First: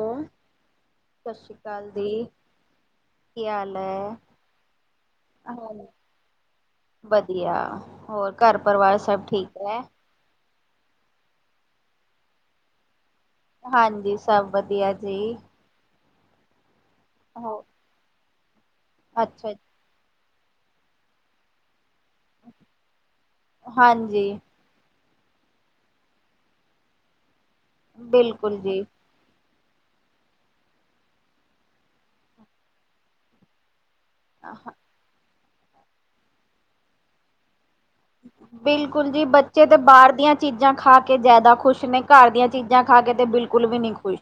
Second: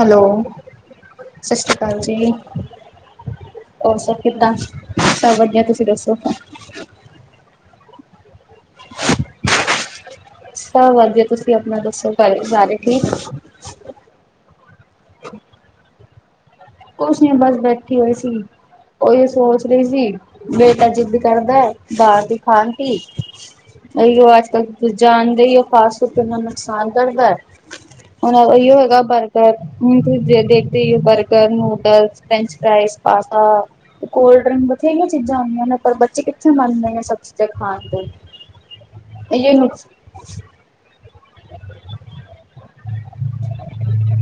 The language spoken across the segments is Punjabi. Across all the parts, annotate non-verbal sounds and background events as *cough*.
ਹੈਲੋ ਸਤਿ ਸ਼੍ਰੀ ਸਸਰੀ ਅਕਾਲ ਦੀ, ਜੀ। ਕੀ ਹਾਲ ਹੋਰ ਹੈ? ਸਭ ਕਿੱਦਾਂ, ਸਭ ਵੱਧੀਆ ਤੁਸੀਂ ਦੱਸੋ? ਵੱਧੀਆ, ਹੋਰ ਘਰ ਪਰਵਾਰ ਸਭ ਠੀਕ ਐ? ਸਭ ਵੱਧੀਆ ਤੁਸੀਂ ਆਪਣਾ ਦੱਸੋ ਘਰ ਸਾਰੇ ਠੀਕ? ਹਾਂਜੀ ਸਭ ਵੱਧੀਆ ਜੀ। ਕੁਛ ਨੀ ਹੋ ਬਸ ਬੈਠੀ ਹੋਈ ਸੀ ਉਹੀ ਅੱਛਾ, ਸੋਚ ਦੀ ਸੀ, ਬੇਟਾ ਜਿੱਦ ਕਰਦਾ ਬਾਰ ਦਿਖਾਣਤੀ, ਹਾਂਜੀ। ਉਈਓ ਅੱਜ-ਕੱਲ ਤੁਸੀਂ ਜਾਣਦੇ ਹੀ ਓ ਫਾਸਟ-ਫੂਡ ਕਿੰਨਾ ਨੁਕਸਾਨ ਕਰਦਾ, ਐ ਹੁਣ ਬਿਲਕੁਲ ਓਈਓ ਜੀ, ਹੈਗਾ ਬਾਰ ਹ ਤੁਸੀਂ ਦੇਖਦੇ ਹੀ ਓ burger, noodle, French, fries, pasta. ਤੇ ਕੋਲਡ ਡਰਿੰਕ ਬਥੇਰੀਆਂ ਚੀਜ਼ਾਂ ਆਈਆਂ ਨੇ ਪਰ ਬੱਚੇ ਕਿੱਥੇ ਮੰਨਦੇ ਨੇ ਸਭ ਚੀਜ਼ਾਂ ਖਾਣ ਦੇ ਬਿਲਕੁਲ ਜੀ ਬੱਚੇ ਤੇ ਬਾਰ ਦੀਆਂ ਚੀਜ਼ਾਂ ਖਾ ਕੇ ਜ਼ਾਦਾ ਖੁਸ਼ ਨੇ, ਘਰ ਦੀਆਂ ਚੀਜ਼ਾਂ ਖਾ ਕੇ ਤੇ ਬਿਲਕੁਲ ਵੀ ਨੀ ਖੁਸ਼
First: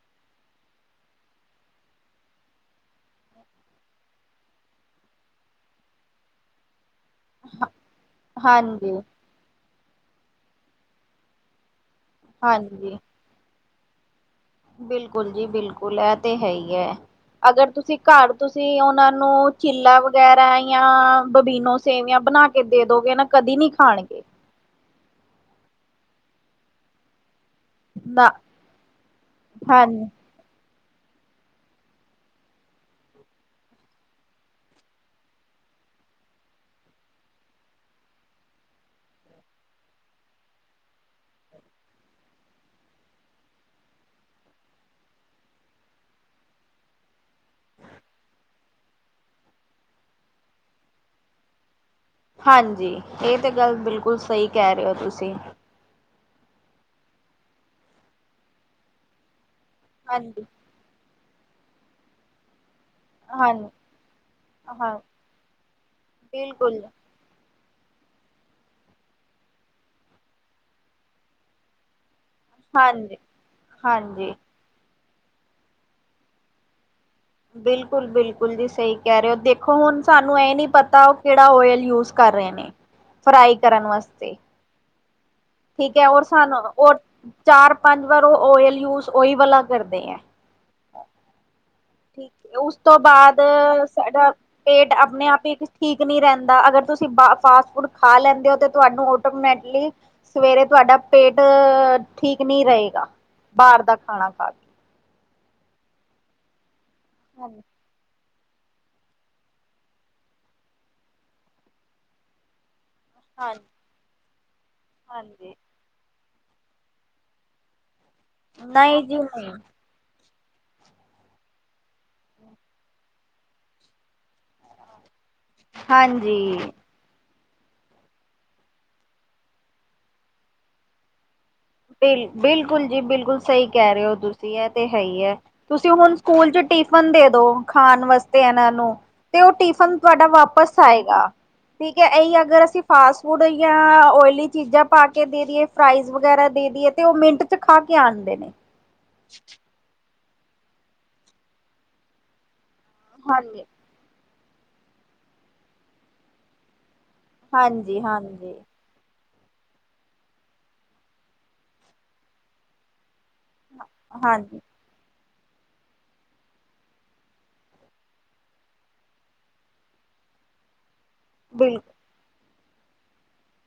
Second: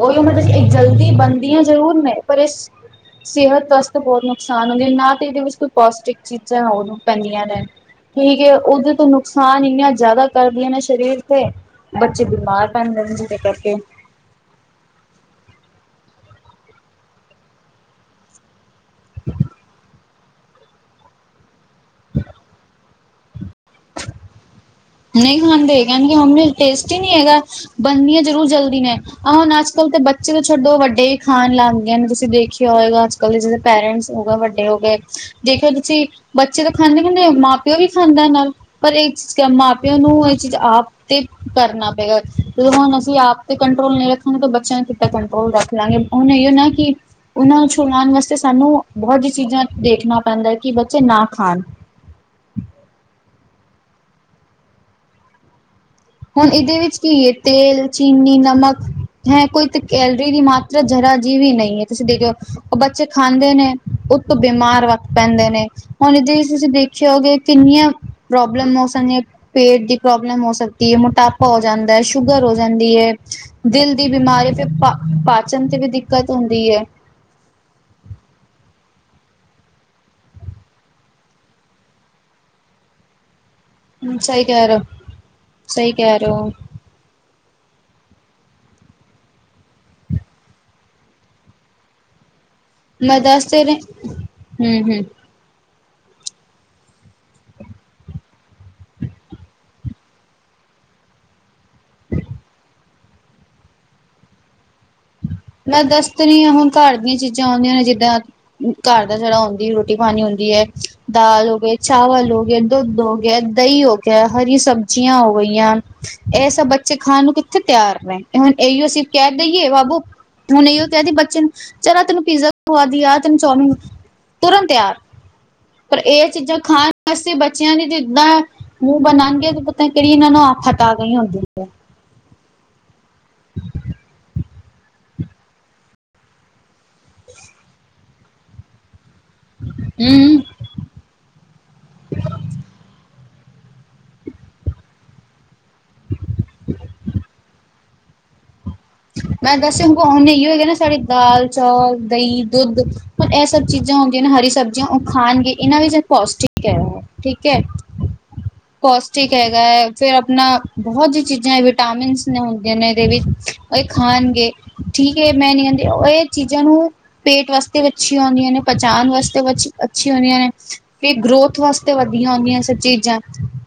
ਉਹੀ ਮੈਂ ਦੱਸਦੀ ਜਲਦੀ ਬਣਦੀ ਆ ਜ਼ਰੂਰ ਮੈਂ ਪਰ ਇਸ ਸੇਹਤ ਵਾਸਤੇ ਬੋਤ ਨੁਕਸਾਨ ਹੁੰਦੇ ਨਾ ਤਾਂ ਏਦੇ ਵਿੱਚ ਕੋਈ ਪੌਸ਼ਟਿਕ ਚੀਜ਼ਾਂ ਹੋਰ ਪੈਂਦੀਆਂ ਨੇ ਠੀਕ ਹੈ ਓਦੇ ਹਾਂਜੀ, ਤੋਂ ਨੁਕਸਾਨ ਇੰਨਾ ਜ਼ਾਦਾ ਕਰਦੀਆਂ ਨੇ ਸ਼ਰੀਰ ਤੇ ਬੱਚੇ ਬਿਮਾਰ ਹਾਂਜੀ। ਪੈਂਦੇ ਨੇ ਜਿਦੇ ਕਰਕੇ ਬਿਲਕੁਲ ਜੀ -ਬਿਲਕੁਲ ਏ ਤੇ ਹੈ ਈ ਐ, ਅਗਰ ਤੁਸੀਂ ਘਰ ਤੁਸੀਂ ਓਂਨਾ ਨੂੰ ਚਿਲਾ ਵਗੈਰਾ ਜਾਂ ਬਬੀਨੋ ਸੇਵੀਆਂ ਬਣਾ ਕੇ ਦੇਦੋਗੇ ਨਾ ਕਦੀ ਨੀ ਖਾਣਗੇ ਨਈ ਖਾਂਦੇ ਏ ਕੈਣਗੇ ਮੰਮੀ ਅੱਜ ਟੇਸਟੀ ਨਈ ਹੈਗਾ। ਬਣਦੀਆ ਨਾ ਜ਼ਰੂਰ ਜਲਦੀ ਨੇ, ਆਹ ਹੁਣ ਹਾਂ ਅੱਜ-ਕੱਲ੍ਹ ਤੇ ਬੱਚ ਬੱਚੇ ਤੋਂ ਛੱਡੋ ਵੱਡੇ ਈ ਖਾਣ ਲੱਗ ਨੇ ਤੁਸੀਂ ਦੇਖਿਆ ਹੋਏਗਾ ਅੱਜ-ਕੱਲ ਦੇ ਜਿਦਾ‌ ਪੇਰੈਂਟਸ ਹੋ ਗਏ ਵੱਡੇ ਹੋ ਗਏ ਜੇ ਕਰ ਤੁਸੀਂ ਬੱਚੇ ਤਾਂ ਖਾਂਦੇ ਹੁੰਦੇ ਹੋ ਮਾਂ ਪਿਓ ਵੀ ਖਾਂਦਾ ਨਾਲ ਪਰ ਏ ਚੀਜ਼ ਮਾਂ ਤੇ ਓਨੂੰ ਏ ਚੀਜ਼ ਆਪ ਤੇ ਕਰਨਾ ਪਏਗਾ ਜਦੋਂ ਹੁਣ ਅਸੀਂ ਆਪ ਤੇ ਕੰਟਰੋਲ ਨਹੀਂ ਰੱਖਾਂਗੇ ਤਾਂ ਬੱਚਿਆਂ ਨੇ ਕਿਥੋਂ ਕੰਟਰੋਲ ਰੱਖ ਲਾਂਗੇ ਹੁਣ ਇਹੋ ਨਾ ਕਿ ਉਹਨਾਂ ਨੂੰ ਛੁਡਵਾਉਣ ਵਾਸਤੇ ਸਾਨੂੰ ਬਹੁਤ ਜਿਹੀ ਚੀਜ਼ਾਂ ਦੇਖਣਾ ਪੈਂਦਾ ਕਿ ਬੱਚੇ ਨਾ ਖਾਣ ਹਾਂਜੀ ਇਹ ਤੇ ਗੱਲ ਬਿਲਕੁਲ ਸਹੀ ਕਹਿ ਰਹੇ ਹੋ ਤੁਸੀਂ। ਹੁਣ ਇਹਦੇ ਵਿੱਚ ਕੀ ਏ ਤੇਲ, ਚੀਨੀ, ਨਮਕ ਹੈਂ ਕੋਈ ਤੇ ਕੈਲਰੀ ਦੀ ਹਾਂਜੀ ਮਾਤ ਜਰਾ ਜੀਵ ਵੀ ਨਹੀਂ ਐ ਤੁਸੀਂ ਦੇਖਦੇ ਬੱਚੇ ਖਾਂਦੇ ਹਾਂ ਨੇ ਉਹ ਤੋਂ ਬਿਮਾਰ ਹਾਂ ਵੱਖਤ ਪੈਂਦੇ ਨੇ ਹੁਣ ਜੈ ਤੁਸੀਂ ਬਿਲਕੁਲ ਦੇਖਉ ਹੋਗੇ ਕਿੰਨੀਆਂ ਪ੍ਰੋਬਲਮ ਹੋ ਸਕਦੀਆਂ ਪੇਟ ਦੀ ਪ੍ਰੋਬਲਮ ਹੋ ਸਕਦੀ ਐ ਮੋਟਾਪੇ ਹੋ ਜਾਂਦਾ ਏ, ਸ਼ੂਗਰ ਹੋ ਜਾਂਦੀ ਏ, ਹਾਂਜੀ ਦਿਲ ਦੀ ਹਾਂਜੀ ਬਿਮਾਰੀ ਫਿਰ ਪਾ ਪਾਚਨ ਤੇ ਵੀ ਦਿੱਕਤ ਹੁੰਦੀ ਏ ਬਿਲਕੁਲ-ਬਿਲਕੁਲ ਜੀ ਸਹੀ ਕਹਿ ਰਹੇ ਹੋ ਦੇਖੋ ਹੁਣ ਸਾਨੂੰ ਇਹ ਨੀ ਪਤਾ ਉਹ ਕਿਹੜਾ ਓਇਲ ਯੂਜ ਕਰ ਰਹੇ ਨੇ ਫਰਾਈ ਕਰਨ ਵਾਸਤੇ ਕਿਆਰ ਠੀਕ ਰ ਸਾਨੂੰ ਰ ਚਾਰ ਪੰਜ ਵਾਰ ਉਹ ਓਇਲ ਯੂਜ ਓਹੀ ਵਾਲਾ ਕਰ ਦੇ ਠੀਕ ਉਸ ਤੋਂ ਮੈਂ ਬਾਅਦ ਦੱਸ ਤੇ ਰਹੀ ਸਾਡਾ ਪੇਟ ਹੂੰ-ਹੂੰ ਆਪਣੇ ਆਪ ਹੀ ਠੀਕ ਨਹੀਂ ਰਹਿੰਦਾ ਅਗਰ ਤੁਸੀਂ ਫਾਸਟ ਫੂਡ ਖਾ ਲੈਂਦੇ ਹੋ ਤੁਹਾਨੂੰ ਟੋਮੈਟਲੀ ਸਵੇਰੇ ਤੁਹਾਡਾ ਪੇਟ ਅ ਠੀਕ ਨਹੀਂ ਰਹੇਗਾ ਬਾਹਰ ਦਾ ਖਾਣਾ ਖਾ ਕੇ ਮੈਂ ਦੱਸ ਰਹੀ ਹਾਂ ਹੁਣ ਘਰ ਦੀਆਂ ਚੀਜ਼ਾਂ ਹਾਂਜੀ ਆਉਂਦੀਆਂ ਨੇ ਜਿੱਦਾਂ ਘਰ ਦਾ ਜਿਹੜਾ ਹੁੰਦੀ ਰੋਟੀ ਪਾਣੀ ਹੁੰਦੀ ਹੈ ਦਾਲ ਹੋ ਗਏ ਚਾਵਲ ਹੋ ਗਏ ਦੁੱਧ ਹੋ ਗ ਹੋ ਗਿਆ ਹਾਂਜੀ ਦਹੀਂ ਹੋ ਗਿਆ ਹਰੀ ਸਬਜ਼ੀਆਂ ਹਾਂਜੀ ਹੋਗਿਆ ਇਹ ਸਭ ਬੱਚੇ ਖਾਣ ਨੂੰ ਕਿੱਥੇ ਤਿਆਰ ਨੇਹੇ ਹੁਣ ਇਹੀ ਨਹੀਂ ਅਸੀਂ ਜੀ ਕਹਿ ਨਹੀਂ ਦੇਈਏ ਬਾਬੂ ਹੁਣ ਇਹਓ ਕਹਿਦੀ ਬੱਚੇ ਚਾਰ ਤੈਨੂੰ ਪੀਜ਼ਾ ਖਵਾਦੀ ਆ ਤੈਨੂੰ ਚੌਮਿਨ ਤੁਰਨ ਤਿਆਰ ਪਰ ਇਹ ਚੀਜ਼ਾਂ ਹਾਂਜੀ ਖਾਣ ਅਸੀਂ ਬੱਚਿਆਂ ਦੀ ਤੇ ਜਿੱਦਾਂ ਮੂੰਹ ਬਣਾਗੇ ਤੇ ਪਤਾ ਕਿਹੜੀ ਇਹਨਾਂ ਨੂੰ ਆਪ ਹਤ ਆ ਗਈ ਹੁੰਦੀ ਹੈ। ਬਿਲ ਬਿਲਕੁਲ ਜੀ ਬਿਲਕੁਲ ਸਹੀ ਕਹਿ ਰਹੇ ਹੋ ਤੁਸੀਂ ਇਹ ਤੇ ਹੈ ਹੀ। ਤੁਸੀਂ ਹੁਣ ਸਕੂਲ ਚ ਟਿਫਨ ਦੇ ਦੋ ਖਾਣ ਵਾਸਤੇ ਇਹਨਾਂ ਨੂੰ ਤੇ ਉਹ ਟਿਫਨ ਤੁਹਾਡਾ ਹਮ ਵਾਪਿਸ ਆਏਗਾ। ਠੀਕ ਹੈ ਏਹ ਅਗਰ ਅਸੀਂ ਫਾਸਟ ਫੂਡ ਯ ਓਇਲੀ ਚੀਜ਼ਾਂ ਪਾ ਦੇ ਦੇਏ ਫਰਾਈਜ਼ ਵਗੈਰਾ ਦੇ ਦੀ ਹੈ ਤੇ ਉਹ ਮਿੰਟ ਚ ਖਾ ਕੇ ਆਣਦੇ ਨੇ। ਮੈਂ ਦੱਸਿਆ ਕੋ ਨੇ ਹੀ ਹੋਗੇ ਨਾ ਸਾਡੇ ਦਾਲ, ਚਾਲ, ਦਹੀਂ, ਦੁੱਧ, ਹੁਣ ਇਹ ਹਾਂਜੀ ਸਭ ਚੀਜ਼ਾਂ ਹੁੰਦੀਆਂ ਨੇ ਹਰੀ ਸਬਜ਼ੀਆਂ ਉਹ ਖਾਣਗੇ ਇਹਨਾਂ ਵਿੱਚ ਪੌਸ਼ਟਿਕ ਹੈ ਠੀਕ ਹੈ। ਹਾਂਜੀ ਹਾਂਜੀ ਕੋਸਟਿਕ ਹੈਗਾ ਹੈ ਫ਼ਿਰ ਆਪਣਾ ਬਹੁਤ ਜਿਹੀ ਚੀਜ਼ਾਂ ਵਿਟਾਮਿਨਸ ਨੇ ਹੁੰਦੀਆਂ ਨੇ ਇਹਦੇ ਵਿੱਚ ਇਹ ਖਾਣਗੇ ਹਾਂਜੀ ਠੀਕ ਮੈਂ ਨੀ ਕਹਿੰਦੀ ਇਹ ਚੀਜ਼ਾਂ ਨੂੰ ਪੇਟ ਵਾਸਤੇ ਵੀ ਅੱਛੀਆਂ ਆਉਂਦੀਆਂ ਨੇ ਪਚਾਣ ਵਾਸਤੇ ਅੱਛੀ ਹੁੰਦੀਆਂ ਨੇ ਫ ਗਰੋਥ ਵਾਸਤੇ ਬਿਲਕੁਲ ਵਧੀਆ ਹੁੰਦੀਆਂ ਏਹ ਸਭ ਚੀਜ਼ਾਂ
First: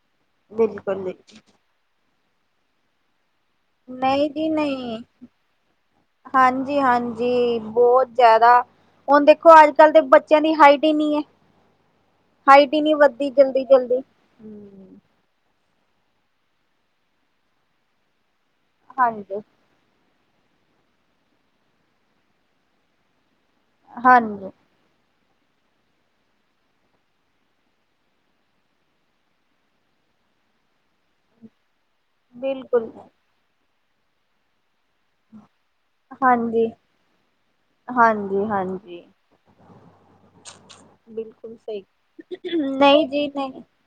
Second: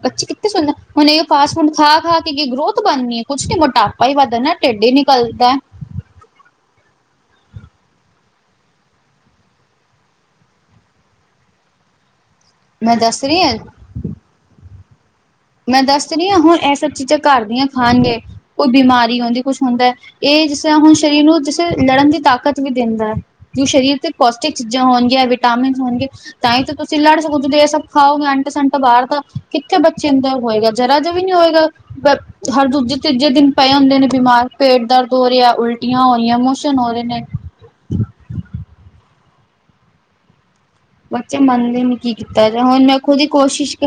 ਬੱਚੇ ਕਿੱਥੇ ਸੁਣਨਾ ਬਿਲਕੁਲ ਹੁਣ ਇਹ ਜੀ। ਫਾਸਟ ਫੂਡ ਖਾ ਖਾ ਕੇ ਕੀ ਗਰੋਥ ਬਣਨੀ ਹੈ ਕੁਛ ਨੀ ਮੋਟਾਪਾ ਹੀ ਨਹੀਂ ਵੱਧ ਜੀ ਨਾ ਟਢਿੱਡ ਹੀ ਨਹੀਂ ਨਿਕਲਦਾ ਹਾਂਜੀ ਹਾਂਜੀ ਬਹੁਤ ਜ਼ਿਆਦਾ। ਹੁਣ ਦੇਖੋ ਅੱਜ ਕਲ ਦੇ ਬੱਚਿਆਂ ਦੀ ਹਾਈਟ ਹਿ ਨਹੀਂ ਹੈ। *inaudible* ਹਾਈਟ ਹੀ ਨੀ ਮੈਂ ਦੱਸ ਵੱਧਦੀ ਰਹੀ ਹਾਂ ਜਲਦੀ ਜਲਦੀ ਹ ਮੈਂ ਦੱਸ ਰਹੀ ਹਾਂ ਹੁਣ ਇਹ ਸਭ ਚੀਜ਼ਾਂ ਘਰ ਦੀਆਂ ਖਾਣਗੇ ਕੋਈ ਬਿਮਾਰੀ ਹਾਂਜੀ ਉਹਦੀ ਕੁਛ ਹੁੰਦਾ। ਇਹ ਜਿਸ ਤਰ੍ਹਾਂ ਹੁਣ ਸਰੀਰ ਨੂੰ ਜਿਸੇ ਲੜਨ ਦੀ ਤਾਕਤ ਵੀ ਦਿੰਦਾ ਹੈ ਜੋ ਸਰੀਰ ਤੇ ਹਾਂਜੀ ਪੌਸ਼ਟਿਕ ਚੀਜ਼ਾਂ ਹੋਣ ਗਇ ਵਿਟਾਮਿਨ ਹੋਣ ਗੇ ਤਾਂ ਹੀ ਤੁਸੀਂ ਲੜ ਸਕੋ ਜਦੋਂ ਇਹ ਸਭ ਖਾਓਗੇ ਆਂਟ ਸਟ ਬਾਹਰ ਤਾਂ ਕਿੱਥੇ ਬੇ ਚਿੰਦਾ ਹੋਏਗਾ ਜ਼ਰਾ ਜਿ ਵੀ ਨੀ ਹੋਏਗਾ ਹਰ ਬਿਲਕੁਲ ਦੂਜੇ ਤੀਜੇ ਦਿਨ ਪਏ ਹੁੰਦੇ ਨੇ ਬਿਮਾਰ ਪੇਟ ਦਰਦ ਹੋ ਰਿਹਾ ਉਲਟੀਆਂ ਹੋ ਰਹੀਆਂ ਮੋਸ਼ਨ ਹੋ ਰਹੇ ਨੇ ਹਾਂਜੀ-ਹਾਂਜੀ। ਬੱਚੇ ਬਿਲਕੁਲ ਮੰਨਦੇ ਸਹੀ ਨੇ ਕੀ ਕੀਤਾ ਤੇ ਹੁਣ ਮੈਂ ਨਹੀਂ ਖੁਦ ਈ ਜੀ ਨਹੀਂ ਕੋਸ਼ਿਸ਼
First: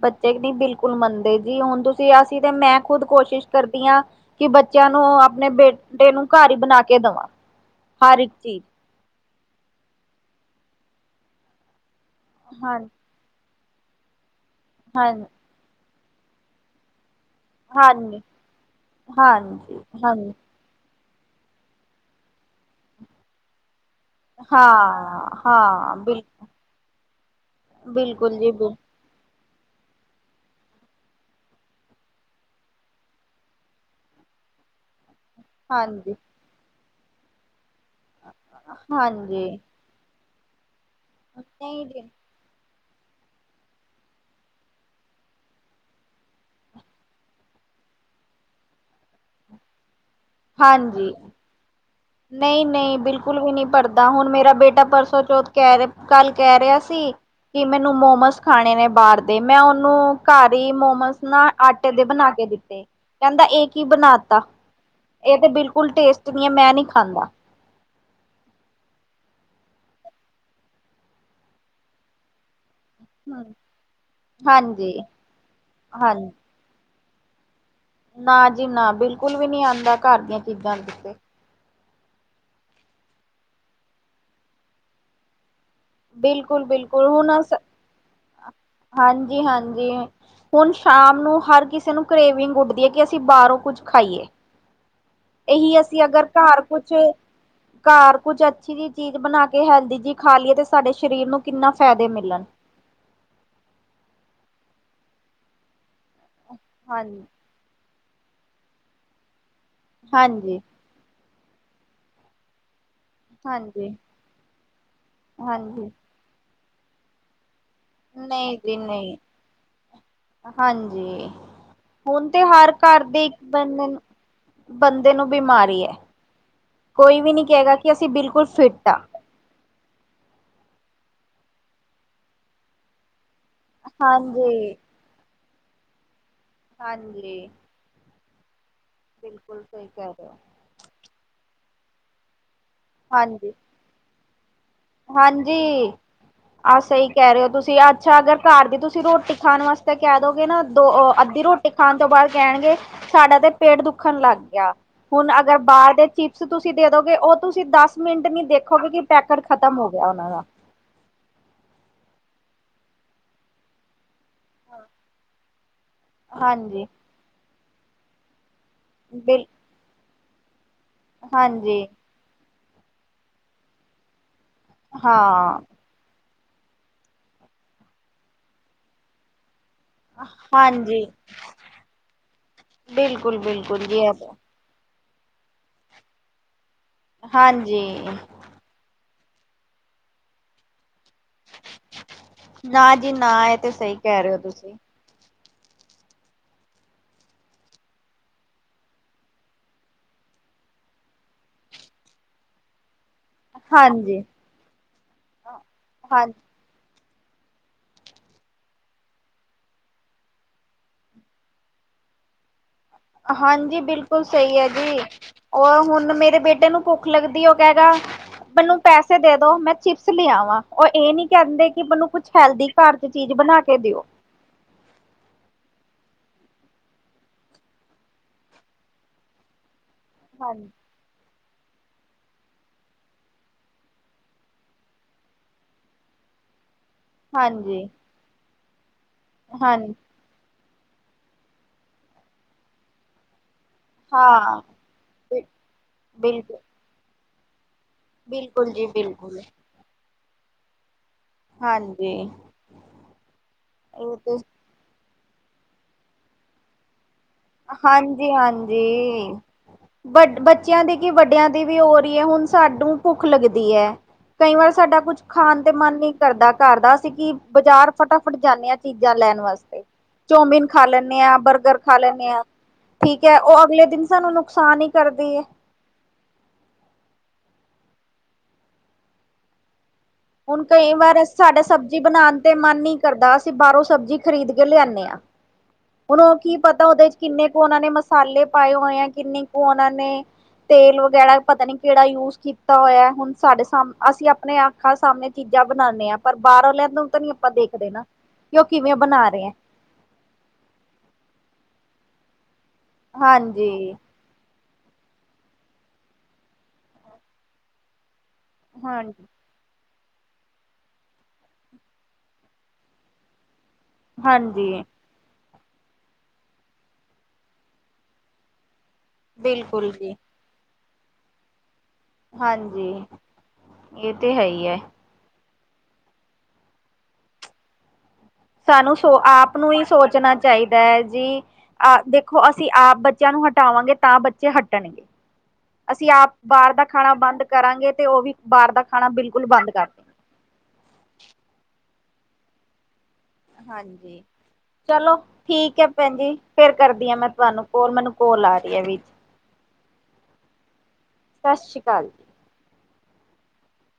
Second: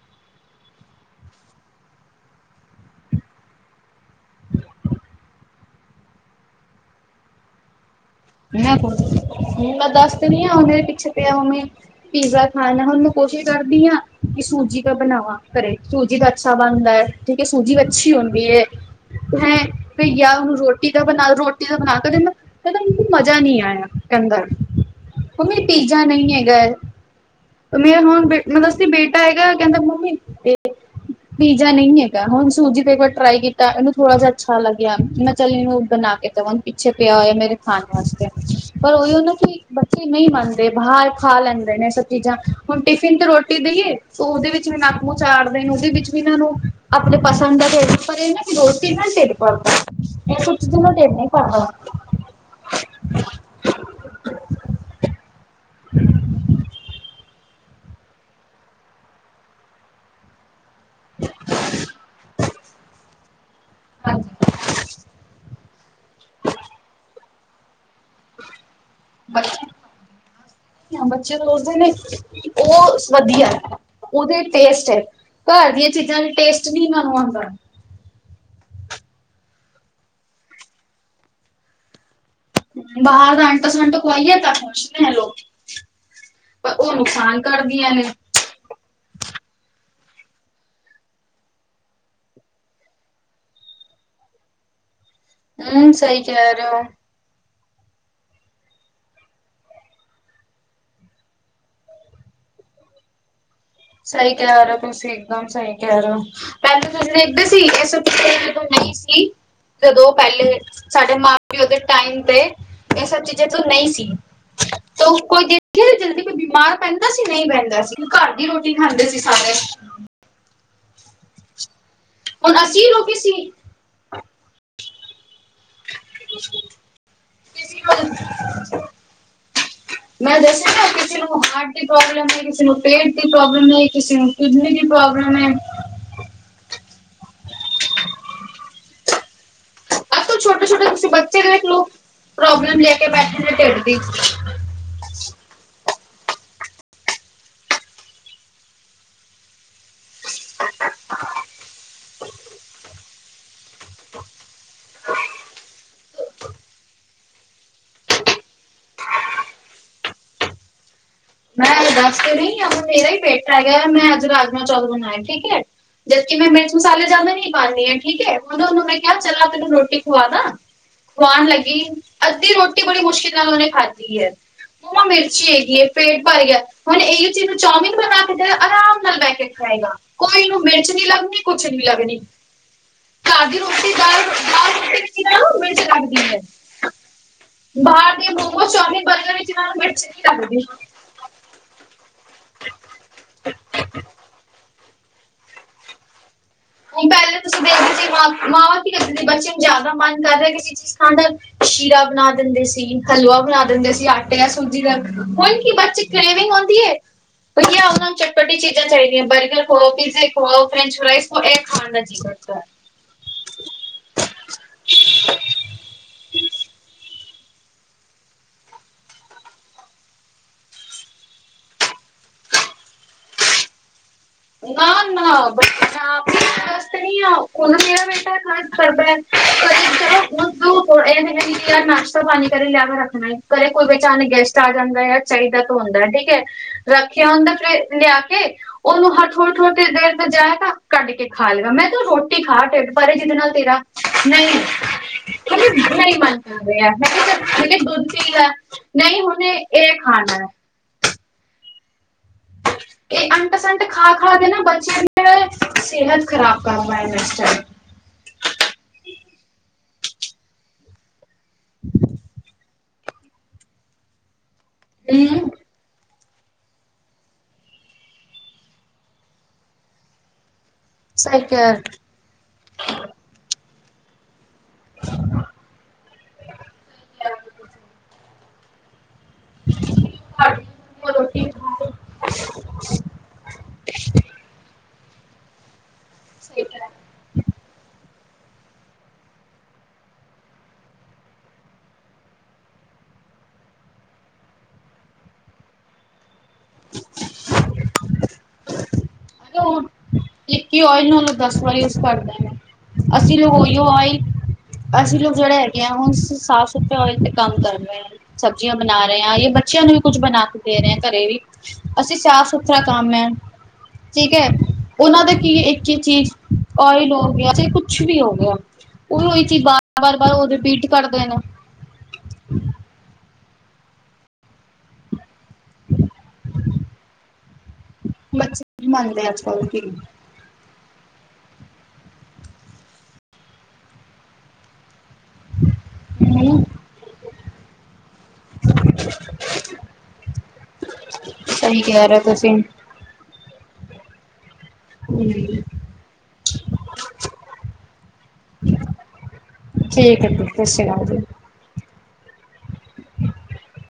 ਬੱਚੇ ਨੀ ਬਿਲਕੁਲ ਮੰਨਦੇ ਜੀ ਹੁਣ ਤੁਸੀਂ ਆ ਸੀ ਤੇ ਮੈਂ ਖੁਦ ਕੋਸ਼ਿਸ਼ ਕਰਦੀ ਆ। ਕਿ ਬੱਚਿਆਂ ਨੂੰ ਆਪਣੇ ਬੇਟੇ ਨੂੰ ਘਰ ਈ ਬਣਾ ਕੇ ਦੇਵਾਂ, ਹਰ ਇੱਕ ਚੀਜ਼ ਮੈਂ ਮੈਂ ਦੱਸ ਦੱਨੀ ਆ ਹੁਣ ਮੇਰੇ ਪਿੱਛੇ ਪਿਆ ਉਵੇਂ ਪੀਜ਼ਾ ਹਾਂ ਖਾਣਾ ਉਹਨੂੰ ਕੋਸ਼ਿਸ਼ ਕਰਦੀ ਆ ਕਿ ਸੂਜੀ ਤਾਂ ਹਾਂ ਬਣਾਵਾਂ ਘਰੇ ਸੂਜੀ ਤਾਂ ਅੱਛਾ ਬਣਦਾ ਐ। ਸੂਜੀ ਅੱਛੀ ਹਾਂਜੀ ਹੁੰਦੀ ਐ ਹਾਂਜੀ ਹੈਂ ਜਾ ਹਾਂਜੀ ਉਹਨੂੰ ਰੋਟੀ ਰੋਟੀ ਦਾ ਬਣਾ ਰੋਟੀ ਦਾ ਬਣਾ ਕੇਦਾ ਕਹਿੰਦਾ ਮੈਨੂੰ ਮਜ਼ਾ ਨੀ ਆਇਆ। ਕਹਿੰਦਾ, ਹਾਂ ਉਹ ਮੰਮੀ ਹਾਂ ਪੀਜ਼ਾ ਨਈ ਬਿਲਕੁਲ ਹੈਗਾ ਮੇ ਬਿਲਕੁਲ ਹੁਣੇ ਜੀ ਮੈਂ ਬਿਲ ਦੱਸਦੀ ਬੇਟਾ ਹੈਗਾ ਕਹਿੰਦਾ ਮੰਮੀ ਪੀਜਾ ਨਈ ਹੈਗਾ ਹੁਣ ਸੂਜੀ ਤੇ ਇੱਕ ਵਾਰ ਟਰਾਈ ਕੀਤਾ ਮਨੂੰ ਥੋੜਾ ਜਿਹਾ ਅੱਛਾ ਲੱਗਿਆ ਮ ਚਲੀ ਨੂੰ ਬਣਾ ਹਾਂਜੀ ਕੇ ਦੇਵਾ ਪਿੱਛੇ ਪਿਆ ਹੋਇਆ ਮੇਰੇ ਖਾਣ ਵਾਸਤੇ ਪਰ ਉਹੀਓ ਨਾ ਹਾਂਜੀ ਕਿ ਬੱਚੇ ਨਈ ਮੰਨਦੇ ਬਾਹਰ ਖਾ ਲੈਂਦੇ ਨੇ ਨਹੀਂ ਇਹ ਜੀ ਸਭ ਚੀਜ਼ਾਂ ਹੁਣ ਟਿਫਿਨ ਤੇ ਰੋਟੀ ਦੇਈਏ ਉਹਦੇ ਵਿੱਚ ਵੀ ਨੱਕ ਮੂੰਹ ਚਾੜਦੇ ਨੇ ਉਹਦੇ ਵਿੱਚ ਵੀ ਇਹਨਾਂ ਨੂੰ ਆਪਣੇ ਪਸੰਦ ਦਾ ਤੇ ਪਰ ਇਹ ਨਾ ਕਿ ਰੋਟੀ ਨਾਲ ਟਿਡ ਭਰਦਾ। ਇਹ ਕੁਛ ਏਦਾ ਦੇਰ ਨੀ ਕਰਦਾ ਨਈ-ਨਈ ਬਿਲਕੁਲ ਵੀ ਨੀ ਭਰਦਾ, ਹੁਣ ਮੇਰਾ ਬੇਟਾ ਪਰਸੋਂ ਚੌਥ ਕ ਕਹਿ ਕੱਲ ਕਹਿ ਰਿਹਾ ਸੀ, ਕਿ ਮੈਨੂੰ ਮੋਮਸ ਖਾਣੇ ਨੇ ਬਾਰ ਦੇ ਮੈਂ ਉਹਨੂੰ ਘਰ ਈ ਮੋਮੋਸ ਨਾ ਆਟੇ ਦੇ ਬਣਾ ਕੇ ਦਿੱਤੇ ਕਹਿੰਦਾ ਇਹ ਕੀ ਬਣਾ ਤਾ, ਹਾਂਜੀ ਇਹ ਤੇ ਬਿਲਕੁਲ ਟੇਸਟ ਨੀ ਐ ਮੈਂ ਨੀ ਖਾਂਦਾ। ਬੱਚੇ-ਬੱਚੇ ਰੁਸਦੇ ਨੇ। ਉਹ ਸ ਵਧੀਆ ਉਹਦੇ ਟੇਸਟ ਐ ਹਾਂਜੀ ਘਰ ਦੀਆਂ ਚੀਜ਼ਾਂ ਹਾਂਜੀ ਟੇਸਟ ਨੀ ਮੈਨੂੰ ਆਦਾ ਨੀ। ਨਾ ਜੀ ਨਾ ਬਿਲਕੁਲ ਵੀ ਨੀ ਆਦਾ ਘਰ ਦੀਆਂ ਚੀਜ਼ਾਂ ਤੇ ਬਾਹਰ ਅੰਟ ਸਵੰਟ ਖਵਾਈਏ ਤਾ ਖੂਸ ਨੇ ਲੋਕ ਪਰ ਉਹ ਨੁਕਸਾਨ ਕਰਦੀਆਂ ਨੇ। ਹਾਂਜੀ-ਹਾਂਜੀ। ਹੁਣ ਸ਼ਾਮ ਨੂੰ ਹਰ ਕਿਸੇ ਨੂੰ ਕਰੇਵਿੰਗ ਉੱਡਦੀ ਐ ਕਿ ਅਸੀਂ ਬਾਹਰੋਂ ਕੁੱਝ ਖਾਈਏ। ਇਹੀ ਐ ਹਮ ਕੀ ਸਹੀ ਅਗਰ ਕਹਿ ਘਰ ਰਹੇ ਹੋ ਕੁਛ ਘਰ ਕੁਝ ਅੱਛੀ ਜਿਹੀ ਚੀਜ਼ ਬਣਾ ਕੇ ਹੈਲਦੀ ਜਿਹੀ ਖਾ ਲਈਏ ਤੇ ਸਾਡੇ ਸਰੀਰ ਨੂੰ ਕਿੰਨਾ ਫਾਇਦੇ ਮਿਲਣ ਸਹੀ ਕਹਿ ਰੇ ਔ ਤੁਸੀਂ, ਇੱਕਦਮ ਸਹੀ ਕਹਿ ਰਹੇ ਔ ਹਾਂਜੀ, ਪਹਿਲੇ ਤੁਸੀਂ *unintelligible* ਇਸ ਪਿੱਛੇ ਜਦੋਂ ਨੀ ਸੀ ਜਦੋਂ ਪਹਿਲੇ ਹਾਂਜੀ, ਸਾਡੇ ਮਾਂ ਪਿਓ ਦੇ ਟਾਈਮ ਤੇ ਮੈਂ ਸੱਚੀ ਜਦੋਂ ਨਹੀਂ ਹਾਂਜੀ, ਸੀ ਤਾਂ ਕੋਈ ਦੇਖ ਹਾਂਜੀ। ਜਲਦੀ ਕੋਈ ਬਿਮਾਰ ਪੈਂਦਾ ਸੀ, ਨਈ ਪੈਂਦਾ ਸੀ। ਕੱਠੀ ਨਹੀਂ ਰੋਟੀ ਜੀ ਖਾਂਦੇ ਨਹੀਂ, ਸੀ ਸਾਰੇ ਹਾਂਜੀ, ਹੁਣ ਤੇ ਹਰ ਅਸੀਂ ਘਰ ਲੋਕੀ ਦੇ ਇੱਕ ਸੀ ਬੰਦੇ ਬੰਦੇ ਨੂੰ ਬਿਮਾਰੀ ਐ, ਕੋਈ ਵੀ ਨੀ ਕਹੇਗਾ ਕਿ ਅਸੀਂ ਬਿਲਕੁਲ ਫਿਟ ਆ ਮੈਂ ਦੱਸਿਆ ਨਾ ਕਿਸੇ ਨੂੰ ਹਾਰਟ ਦੀ ਪ੍ਰੋਬਲਮ ਐ ਕਿਸੇ ਨੂੰ ਪੇਟ ਦੀ ਪ੍ਰੋਬਲਮ ਐ। ਕਿਸੀ ਨੂੰ ਕਿਡਨੀ ਹਾਂਜੀ, ਦੀ ਪ੍ਰੌਬਲਮ ਐ। ਹਾਂਜੀ। *inaudible* ਬਿਲਕੁਲ ਸਹੀ ਕਹਿ ਰਹੇ ਔ। ਛੋਟੇ-ਛੋਟੇ ਤੁਸੀ ਬੱਚੇ ਦੇਖ ਲੋ, ਪ੍ਰੋਬਲਮ ਲੈ ਕੇ ਬੈਠੇ ਹਾਂਜੀ, ਨੇ ਢਿੱਡ ਦੀ ਹਾਂਜੀ। ਆਹ ਸਹੀ ਕਹਿ ਰਹੇ ਹੋ ਤੁਸੀਂ ਅੱਛਾ ਅਗਰ ਘਰ ਦੀ ਤੁਸੀਂ ਰੋਟੀ ਖਾਣ ਵਾਸਤੇ ਕਹਿ ਦੋਗੇ ਨਾ ਦੋ ਅ ਅੱਧੀ ਰੋ ਕੀ ਖਾਣ ਤੋਂ ਬਾਅਦ ਕਹਿਣਗੇ ਸਾਡਾ ਤੇ ਪੇਟ ਦੁੱਖਣ ਲੱਗ ਗਿਆ ਹੁਣ ਅਗਰ ਬਾਹਰ ਦੇ ਚਿਪਸ ਤੁਸੀਂ ਦੇ ਦੋਗੇ ਉਹ ਤੁਸੀਂ ਦਸ ਮਿੰਟ ਨੀ ਦੇਖੋਗੇ ਕਿ ਪੈਕਟ ਖ਼ਤਮ ਹੋ ਗਿਆ ਉਹਨਾਂ ਦਾ ਮੈਂ ਦੱਸ ਤੇ *unintelligible* ਮੈਂ ਅੱਜ ਰਾਜਮਾ ਚੌਲ ਬਣਾਏ ਠੀਕ ਹੈ ਜਦਕਿ ਮੈਂ ਮਿਰਚ ਹਾਂਜੀ ਮਸਾਲੇ ਜਿਆਦਾ ਨੀ ਪਾਂਦੀ ਠੀਕ ਹੈ ਹੁਣ ਉਹਨੂੰ ਮੈਂ ਕਿਹਾ ਚੱਲ ਬਿਲ ਆ ਤੈਨੂੰ ਰੋਟੀ ਖਵਾਦਾ ਖਵਾਉਣ ਲੱਗੀ ਹਾਂਜੀ ਅੱਧੀ ਰੋਟੀ ਬੜੀ ਮੁਸ਼ਕਿਲ ਨਾਲ ਉਹਨੇ ਖਾਧੀ ਹੈ ਮੰਮਾ ਮਿਰਚੀ ਹਾਂ ਹੈਗੀ ਹੈ ਪੇਟ ਭਰ ਗਿਆ ਹੁਣ ਇਹਹੀ ਚੀਜ਼ਾਂ ਚੌਮਿਨ ਬਣਾ ਕੇ ਦੇਵਾ ਆਰਾਮ ਨਾਲ ਬੈ ਕੇ ਖਏਗਾ ਕੋਈ ਇਹਨੂੰ ਮਿਰਚ ਹਾਂਜੀ ਨੀਂ ਲੱਗਣੀ ਕੁੱਛ ਨੀ ਲੱਗਣੀ ਬਿਲਕੁਲ ਘਾਰ ਦੀ ਬਿਲਕੁਲ ਰੋਟੀ ਜੀ *unintelligible* ਇਹ ਦਾਲ *unintelligible* ਤਾਂ ਦਾਲ ਰੋਟੀ *unintelligible* ਉਨੂੰ ਮਿਰਚ ਲੱਗਦੀ ਹੈ ਹਾਂਜੀ ਬਾਹਰ ਦੇ ਉਹ ਚੌਮਿਨ ਬਰਗਰ ਵਿੱਚ ਇਹਨਾਂ ਨੂੰ ਮਿਰਚ ਨੀ ਲੱਗਦੀ ਆ ਨਾ ਜੀ ਨਾ ਇਹ ਤੇ ਸਹੀ ਕਹਿ ਰਹੇ ਹੋ ਤੁਸੀਂ ਹੁਣ ਪਹਿਲਾਂ ਤੁਸੀਂ ਦੇਖਦੇ *unintelligible* ਮਾਵਾਂ ਕੀ ਕ ਸੀ ਬੱਚੇ ਨੂੰ ਜ਼ਿਆਦਾ ਮਨ ਕਰ ਰਿਹਾ ਕਿਸੇ ਚੀਜ਼ ਖਾਣ ਦਾ ਸ਼ੀਰਾ ਬਣਾ ਦਿੰਦੇ ਸੀ ਹਲਵਾ ਬਣਾ ਦਿੰਦੇ ਸੀ ਹਾਂਜੀ ਆਟੇ ਯਾਂ ਸੂਜੀ ਦਾ ਹੁਣ ਕੀ ਬੱਚੇ ਹਾਂਜੀ ਕ੍ਰਵਿੰਗ ਹੋਂਦੀ ਏ ਭਈਆ ਉਨ੍ਹਾਂ ਨੂੰ ਚਟਪੱਟੀ ਚੀਜ਼ਾਂ ਚਾਹੀਦੀਆਂ ਬਰਗਰ ਖਵਾਓ ਪੀਜ਼ੇ ਖਵਾਉ ਫਰੈਂਚ ਫਰਾਈਜ਼ ਹੁਣੇ ਏ ਖਾਣ ਦਾ ਜੀ ਕਰਦਾ ਹਾਂਜੀ ਬਿਲਕੁਲ ਸਹੀ ਹੈ ਜੀ ਉਹ ਹੁਣ ਮੇਰੇ ਬੇਟੇ ਨੂੰ ਭੁੱਖ ਲੱਗਦੀ ਉਹ ਕਹਿ ਗਾ ਮੈਨੂੰ ਪੈਸੇ ਦੇ ਦੋ ਮੈਂ ਚਿਪਸ ਲੇ ਆਵਾਂ ਉਹ ਇਹ ਨੀ ਕਹਿੰਦੇ ਕਿ ਮੈਨੂੰ ਕੁੱਛ ਹੈਲਦੀ ਘਰ ਚ ਚੀਜ ਬਣਾ ਕੇ ਦਿਓ ਨਾ ਨਾ *unintelligible* *unintelligible* ਹਾਂਜ ਉਹ ਇਹ ਨੀਂ ਕੀ ਨਾਸ਼ਤਾ ਪਾਣੀ ਘਰੇ ਲਿਆ ਕੇ ਰੱਖਣਾ ਏ ਘਰੇ ਕੋਈ ਅਚਾਨਕ ਗੈਸਟ ਆ ਜਾਣਦੈ ਚਾਹੀਦਾ ਤੁਹਾਡਾ ਠੀਕ ਹੈ ਰੱਖਿਆ ਹੁੰਦਾਂ ਹਾਂਜੀ ਫਿਰ ਲਿਆ ਕੇ ਉਹਨੂੰ ਹਰ *unintelligible* ਹਾਂ ਮੈਂ *unintelligible* ਤਾਂ ਕੱਢ ਕੇ ਖਾ ਲਵਾਂ ਮੈਂ ਤੇ ਰੋਟੀ ਖਾ ਢਿੱਡ ਭਾਰੇ ਜਿਹਦੇ ਨਾਲ ਤੇਰਾ ਨਹੀਂ ਹਾਂ *unintelligible* ਨਹੀਂ ਮੰਨ ਬਿਲਕੁਲ ਕਰ ਰਿਆ *unintelligible* ਕੀ ਐ ਬਿਲਕੁਲ ਜੀ ਨਹੀਂ ਬਿਲਕੁਲ ਹੁਣੇ ਇਹ ਖਾਣੈ ਹਾਂਜੀ ਇਹ ਅੰਟ ਸੰਟ ਖਾ ਇਹ ਖਾ ਤੇ ਕੇ ਨਾ *unintelligible* ਸਿਹਤ ਖ਼ਰਾਬ ਕਰਨਾ ਇਹਨਾਂ ਨੇ ਹਾਂਜੀ ਹਾਂਜੀ ਵਡ ਬੱਚਿਆਂ ਦੇ ਕਿ ਵੱਡਿਆਂ ਦ ਦੀ ਵੀ ਹੋ ਰਹੀ ਹੈ ਹੁਣ ਸਾਨੂੰ ਭੁੱਖ ਲੱਗਦੀ ਐ ਕਈ ਵਾਰ ਸਾਡਾ ਕੁੱਛ ਹੂੰ ਖਾਣ ਤੇ ਮਨ ਨਹੀ ਕਰਦਾ ਘਰ ਦਾ ਅਸੀਂ ਕਿ ਬਜ਼ਾਰ ਫਟਾਫਟ ਜਾਂਦੇ ਹਾਂ ਚੀਜ਼ਾਂ ਲੈਣ ਵਾਸਤੇ ਚੌਮੀਨ ਖਾ ਲੈਂਣੇ ਆ ਸਹੀ ਕਹਿ ਬਰਗਰ ਖਾ ਲੈਂਣ *unintelligible* ਠੀਕ ਐ ਉਹ ਅਗਲੇ ਦਿਨ ਸਾਨੂੰ ਨੁਕਸਾਨ ਹੀ ਕਰਦੀ ਏ *inaudible* ਹੁਣ ਕਈ ਵਾਰ ਰੋਟੀ ਸਾਡਾ ਖਾਓ ਸਬਜ਼ੀ ਬਣਾਣ ਤੇ ਮਨ ਨੀ ਕਰਦਾ ਅਸੀਂ ਬਾਹਰੋਂ ਸਬਜ਼ੀ ਖਰੀਦ ਕੇ ਲਿਆਂਣੇ ਆਂ ਹੁਣ ਉਹ ਕੀ ਸਹੀ ਪਤਾ ਹੈ। ਉਹਦੇ ਚ ਕਿੰਨੇ ਕੁਝ ਉਹਨਾਂ ਨੇ ਮਸਾਲੇ ਪਾਏ ਹੋਏ ਏ ਕਿੰਨੇ ਕੁ ਉਹਨਾਂ ਨੇ ਤੇਲ ਵਗੈਰਾ ਪਤਾ ਨੀ ਕਿਹੜਾ ਯੂਜ ਕੀਤਾ ਹੋਇਆ ਹੁਣ ਸਾਡੇ ਸਮ ਅਸੀਂ ਆਪਣੇ ਆਪ ਅੱਖਾਂ ਸਾਹਮਣੇ ਚੀਜ਼ਾਂ ਬਣਾਣੇ ਆਂ ਪਰ ਬਾਹਰੋਂ *unintelligible* ਨੂੰ ਤਾਂ ਨੀ ਆਪਾਂ ਦੇਖਦੇ ਨਾ ਕਿ ਉਹ ਕਿਵੇਂ ਬਣਾ ਰਹੇ ਆ ਇਕੀ ਓਇਲ ਨੂੰ ਉਹ ਦਸ ਵਾਰ ਯੂਜ ਕਰਦੇ ਨੇ ਅਸੀਂ *unintelligible* ਹਾਂਜੀ ਓਇਲ ਅਸੀਂ ਲੋਕ ਜਿਹੜੇ ਹੈਗੇ ਆਂ ਹੁਣ ਸ ਸਾਫ਼ ਸੁਥਰੇ ਔਏਲ ਤੇ ਕੰਮ ਕਰ ਰਹੇ ਆ ਸਬਜ਼ੀਆਂ ਬਣਾ ਰਹੇ ਹਾਂਜੀ ਹਾਂ *unintelligible* ਬੱਚਿਆਂ ਨੂੰ ਸਭ ਕੁਛ ਬਣਾ ਕੇ ਦੇ ਰਹੇ ਘਰੇ ਵੀ, ਅਸੀਂ ਸਾਫ਼ -ਸੁਥਰਾ ਕੰਮ ਐ, ਠੀਕ ਹੈ। ਹਾਂਜੀ ਉਹਨਾਂ ਦਾ ਕੀ ਇੱਕ ਹੀ ਚੀ ਚੀਜ਼, ਓਇਲ ਹੋ ਗਿਆ, ਚਾਹੇ ਕੁਛ ਵੀ ਹੋ ਗਿਆ ਉਹਨੂੰ - ਉਹੀ ਚੀਜ਼ ਬਿਲਕੁਲ ਬਾਰ ਜੀ - ਬਾਰ ਉਹ ਰਿਪੀਟ ਕਰ ਦੇਣਾ। ਹਾਂਜੀ ਇਹ ਤੇ ਹੈ ਹੀ ਐ। *inaudible* ਬੱਚੇ ਨੀ ਸਾਨੂੰ ਸੋ, ਮੰਨਦੇ ਆਪ ਅੱਜ-ਕੱਲ ਨੂੰ ਕੀ ਹੀ ਸੋਚਣਾ ਚਾਹੀਦਾ ਐ ਜੀ ਆ, ਦੇਖੋ ਅਸੀਂ ਆਪ ਬੱਚਿਆਂ ਨੂੰ ਹਟਾਵਾਂਗੇ, ਤਾਂ ਬੱਚੇ ਹਟਣਗੇ। ਅਸੀਂ ਆਪ ਹੂੰ ਬਾਹਰ ਦਾ ਖਾਣਾ ਬੰਦ ਕਰਾਂਗੇ ਤੇ ਉਹ ਵੀ ਬਾਹਰ ਦਾ ਖਾਣਾ ਬਿਲਕੁਲ ਬੰਦ ਕਰਨ। ਸਹੀ ਕਹਿ ਰਹੇ ਤੁਸੀਂ - ਹਾਂਜੀ ਚਲੋ, ਠੀਕ ਹੈ ਭੈਣ ਜੀ, ਫਿਰ ਕਰਦੀ ਆਂ ਮੈਂ ਤੁਹਾਨੂੰ ਕੋਲ, ਮੈਨੂੰ ਕੋਲ ਆ ਰਹੀ ਐ ਵਿੱਚ। ਠੀਕ ਹੈ ਠੀਕ ਹੈ, ਸਾਸਰੀ ਕਾਲ ਜੀ। ਸੱਸਰੀ ਕਾਲ ਜੀ। *inaudible*